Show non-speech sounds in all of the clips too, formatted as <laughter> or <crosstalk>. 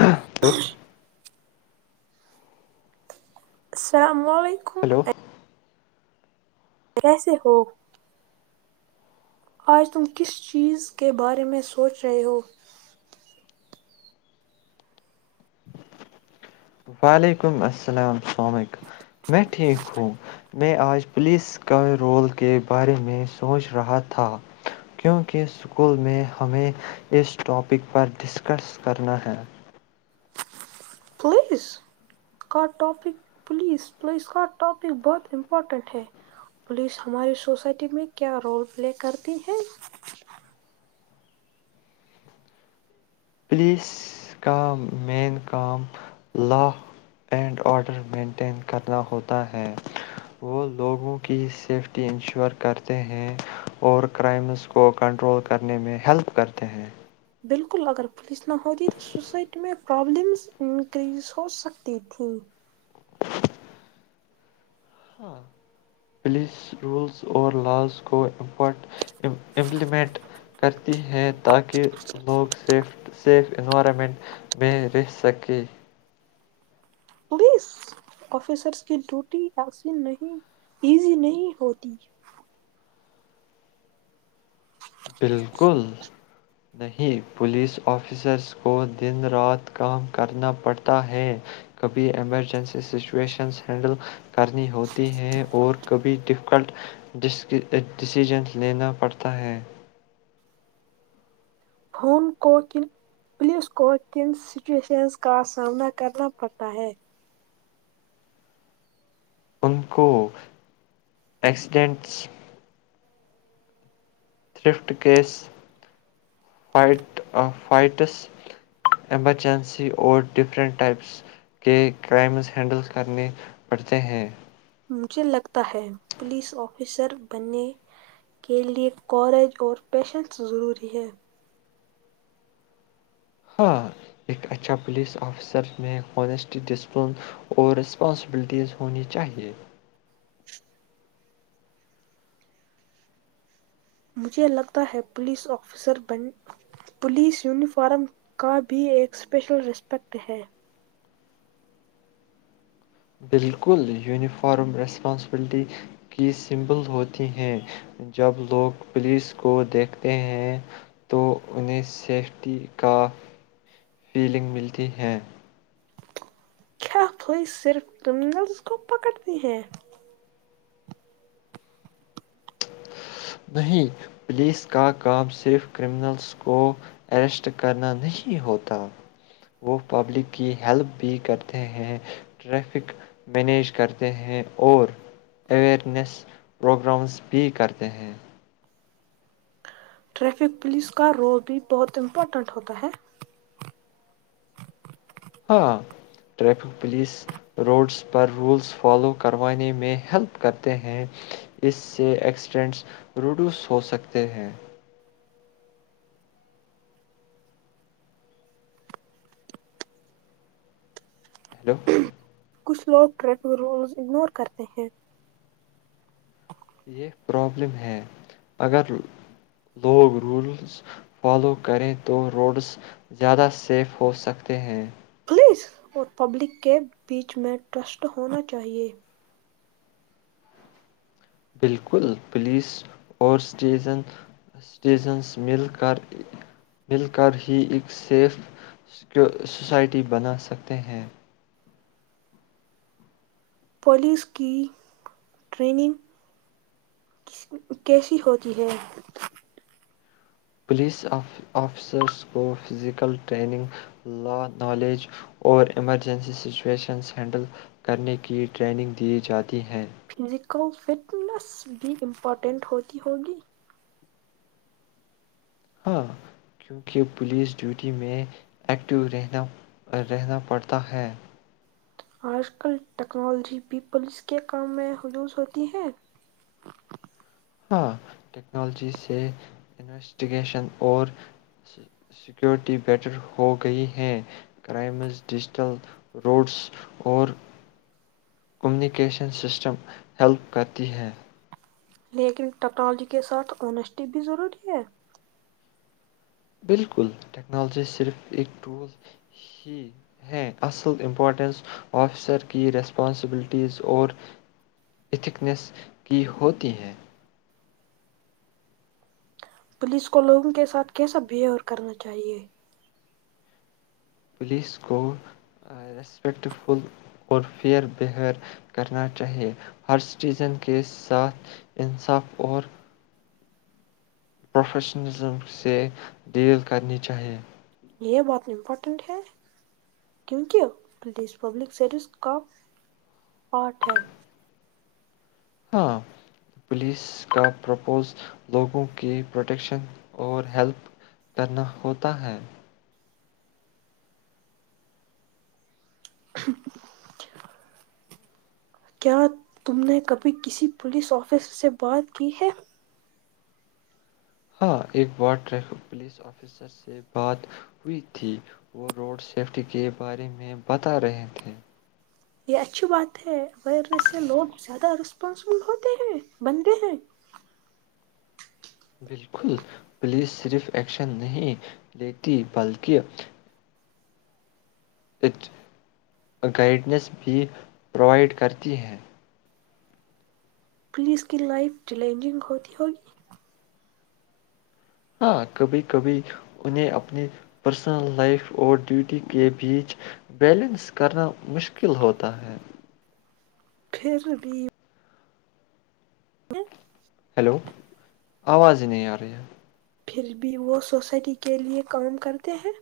hello س <inaudible> السلام علیکم ہیلو کیسے ہو آج تم کس چیز کے بارے میں سوچ رہے ہو وعلیکم السلام السلام علیکم میں ٹھیک ہوں میں آج پولیس کا رول کے بارے میں سوچ رہا تھا کیونکہ اسکول میں ہمیں اس ٹاپک پر ڈسکس کرنا ہے پولیس کا ٹاپک پولیس پولیس کا ٹاپک بہت امپورٹنٹ ہے پولیس ہماری سوسائٹی میں کیا رول پلے کرتی ہے پولیس کا مین کام لا اینڈ آڈر مینٹین کرنا ہوتا ہے وہ لوگوں کی سیفٹی انشور کرتے ہیں اور کرائمز کو کنٹرول کرنے میں ہیلپ کرتے ہیں بالکل اگر پولیس نہ ہوتی تو سوسائٹی میں پرابلمز انکریز ہو سکتی تھھی ہاں پولیس رولس اور لااز کو امپورٹ امپلیمنٹ کرتی ہے تاکہ لوگ سیف سیف انوائرمنٹ میں رہ سکے پولیس آفیسرس کی ڈیوٹی عسین نہیں ایزی نہیں ہوتی بالکل نہیں پولیس آفیسرس کو دن رات کام کرنا پڑتا ہے کبھی ایمرجنسی سچویشنز ہینڈل کرنی ہوتی ہیں اور کبھی ڈفیکلٹ ڈسیزنز لینا پڑتا ہے فون کو کن پولیس کو کن سچویشنز کا سامنا کرنا پڑتا ہے ان کو ایکسیڈینٹس تھرفٹ کیس فٹ فائٹس ایمرجنسی اور ڈفرنٹ ٹائپس کے کرائمز ہینڈل کرنے پڑتے ہیں مجھے لگتا ہے پولیس آفیسر بننے کے لئے کورج اور پیشنس ضروری ہے ہاں ایک اچھا پولیس آفیسر میں ہنیسٹی ڈسپلن اور رسپانسبلٹیز ہونی چاہیے مجھے لگتا ہے پوس آفسر پولیس یونیفارم کا بھی ایک اسپیشل ریسپیکٹ ہے بالکل یونیفارم ریسپانسبلٹی کی سمبل ہوتی ہیں جب لوگ پولیس کو دیکھتے ہیں تو انہیں سیفٹی کا فیلنگ ملتی ہیں کیا پھوئی صرف کرمنلز کو پکڑتی ہیں نہیں پولیس کا کام صرف کرمنلس کو اریسٹ کرنا نہیں ہوتا وہ پبلک کی ہیلپ بھی کرتے ہیں ٹریفک مینیج کرتے ہیں اور اوئرنیس پروگرامس بھی کرتے رہ ٹریفک پولیس کا رول بھی بہت امپورٹنٹ ہوتا ہے ہاں ٹریفک پولیس روڈس پر رولس فالو کروانے میں ہیلپ کرتے ہیں اس سے ایکسیڈنٹس روڈیوس ہو سکتے ہیں ہیلو کچھ لوگ ٹریفک رولز اگنور کرتے ہیں یہ پرابلم ہے اگر لوگ رولز فالو کریں تو روڈس زیادہ سیف ہو سکتے ہیں پس اور پبلک کے بیچ میں ٹرسٹ ہونا چاہیے بالکل پولیس اور سٹیزنز مل کر ہی ایک سیف سوسائٹی بنا سکتے ہیں پولیس کی ٹریننگ کیسی ہوتی ہے پولیس آفیسرس کو فزیکل ٹریننگ لا نالج اور ایمرجنسی سچویشنس ہینڈل کرنے کی ٹریننگ دی جاتی ہیں فزیکل فٹنس بھی امپارٹنٹ ہوتی ہوگی ہاں کیونکہ پولیس ڈیوٹی میں ایکٹیو رہنا رہنا پڑتا ہے آج کل ٹیکنالوجی پیپلس کے کام میں حلوظ ہوتی ہے ہاں ٹیکنالوجی سے انویسٹیگیشن اور سیکیورٹی بیٹر ہو گئی ہے کرائمز ڈیجیٹل روڈس اور کمیونیکیشن سسٹم ہیلپ کرتی ہیں لیکن ٹیکنالوجی کے ساتھ اونیسٹی بھی ضروری ہے بالکل ٹیکنالوجی صرف ایک ٹول ہی ہے اصل امپورٹنس آفیسر کی ریسپانسبلٹیز اور اتکنیس کی ہوتی ہیں پولیس کو لوگوں کے ساتھ کیسا بہیو کرنا چاہیے پولیس کو رسپیکٹ فل اور فیئر بہیر کرنا چاہیے ہر سٹیزن کے ساتھ انصاف اور پروفیشنزم سے ڈیل کرنی چاہیے یہ بات امپورٹنٹ ہے کیونکہ پولیس پبلک سروس کا پارٹ ہے ہاں پولیس کا پرپوز لوگوں کی پروٹیکشن اور ہیلپ کرنا ہوتا ہے کیا تم نے کبھی کسی پولیس آفسر سے بات کی ہے ہاں ایک بار ٹریفک پولیس آفیسر سے بات ہوئی تھی وہ روڈ سیفٹی کے بارے میں بتا رہے تھے یہ اچھی بات ہے اورنیس سے لوگ زیادہ رسپانسبل ہوتے ہیں بنتے ہیں بالکل پولیس صرف ایکشن نہیں لیتی بلکہ ا گائیڈنس بھی پرووائڈ کرتی ہیں پلیز کی لائف چیلنجنگ ہوتی ہوگی ہاں کبھی کبھی انہیں اپنی پرسنل لائف اور ڈیوٹی کے بیچ بیلنس کرنا مشکل ہوتا ہے پھر بھی ہ ہیلو آواز ہی نہیں آ رہی ہے پھر بھی وہ سوسائٹی کے لیے کام کرتے ہیں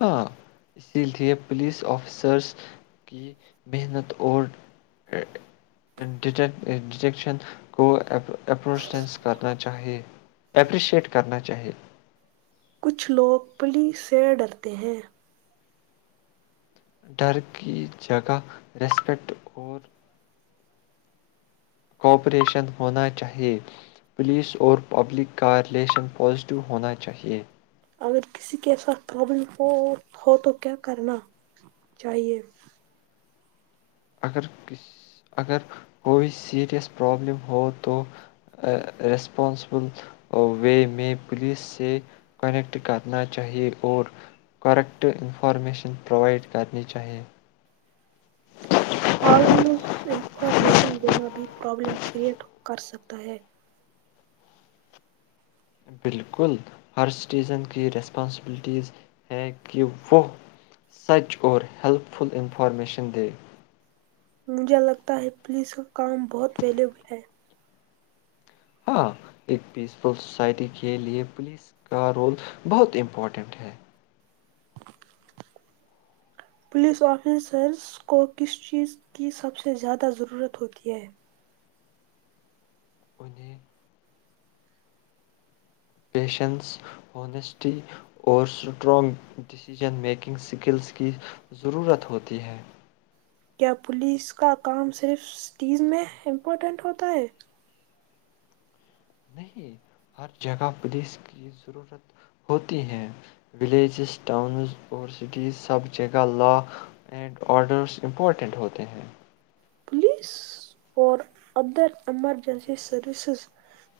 ہاں اسی لیے پولیس آفیسرس کی محنت اور ڈیٹیکشن کو اپونس کرنا چاہے اپریشیٹ کرنا چاہیے کچھ لوگ پلی سے ڈرتے ہیں ڈر کی جگہ ریسپیکٹ اور کوپریشن ہونا چاہیے پولیس اور پبلک کا ریلیشن پازیٹیو ہونا چاہیے اگر کسی کے ساتھ پرابلم ہو تو کیا کرنا چاہیے اگر کس اگر کوئی سیریس پرابلم ہو تو رسپانسبل وے میں پولیس سے کنیکٹ کرنا چاہیے اور کریکٹ انفارمیشن پروائڈ کرنی چاہیے ہال انفارمیشن دین بھی پرابلم کریئٹ کر سکتا ہے بالکل ہر سٹیزن کی ریسپانسبلٹیز ہیں کہ وہ سچ اور ہیلپ فل انفارمیشن دے مجھے لگتا ہے پولیس کا کام بہت ویلیوبل ہے ہاں ایک پیس فل سوسائٹی کے لیے پولیس کا رول بہت امپورٹنٹ ہے پولیس آفیسرز کو کس چیز کی سب سے زیادہ ضرورت ہوتی ہے انیں پیشنس ہونیسٹی اور سٹرانگ ڈسیژن میکنگ اسکلز کی ضرورت ہوتی ہے کیا پولیس کا کام صرف سٹیز میں امپورٹنٹ ہوتا ہے نہیں ہر جگہ پولیس کی ضرورت ہوتی ہیں ولیجز ٹاؤنز اور سٹیز سب جگہ لا اینڈ آڈرس امپورٹنٹ ہوتے ہیں پولیس اور ادر ایمرجنسی سروسز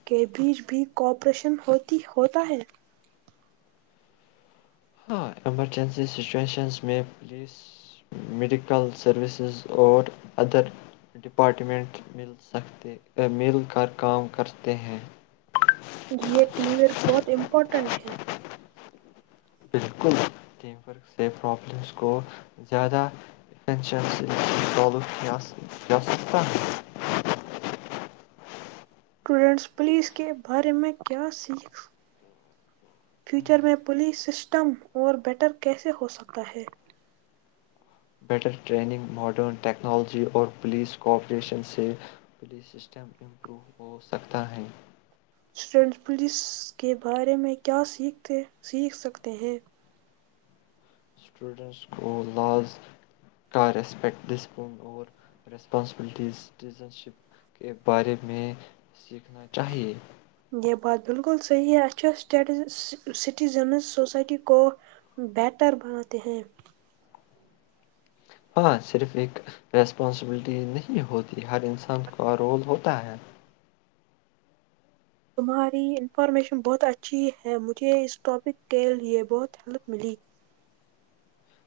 کے بیچ بھی کوپریشن ہوتی ہوتا ہے ہاں ایمرجنسی سچویشنز میں پولیس میڈیکل سروسز اور ادر ڈپارٹمنٹ مل سکتے مل کر کام کرتے ہیں یہ ٹیم ویئر بہت امپورٹنٹ ہے بالکل ٹیم ورک سے پرابلمس کو زیادہ سالو کیا سکتا ہے اسٹوڈنٹس پولیس کے بارے میں کیا سیکھ فیوچر میں پولیس سسٹم اور بیٹر کیسے ہوسکتا ہے بیٹر ٹریننگ ماڈرن ٹیکنالوجی اور پولیس کوآپریشن سے پولیس سسٹم امپرو ہو سکتا ہے اسٹوڈنٹ پولیس کے بارے میں کیا سیکھ سکتے ہیں اسٹوڈنٹس کو لااز کا رسپیکٹ ڈسپلن اور رسپانسبلٹیز سٹیزن شپ کے بارے میں سیکھنا چاہیے یہ بات بالکل صحیح ہے اس چ سٹیٹز سٹیزنز سسائٹی کو بہتر بناتے ہیں ہاں صرف ایک ریسپانسبلٹی نہیں ہوتی ہر انسان کا رول ہوتا ہے تمہاری انفارمیشن بہت اچھی ہے مجھے اس ٹاپک کے لیے بہت ہیلپ ملی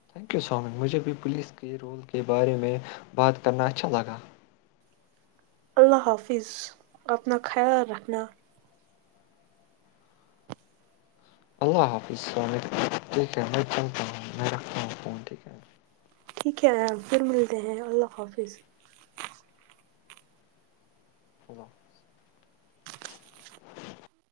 تھینک یو سو مچ مجھے بھی پولیس کے رول کے بارے میں بات کرنا اچھا لگا <unintelligible> اللہ حافظ اپنا خیال رکھنا اللہ حافظ ٹھیک ہے میں چلتا ہوں میں رکھتا ہوں فون ٹھیک ہے ٹھیک ہے پھر ملتے ہیں اللہ حافظ ہ <unintelligible>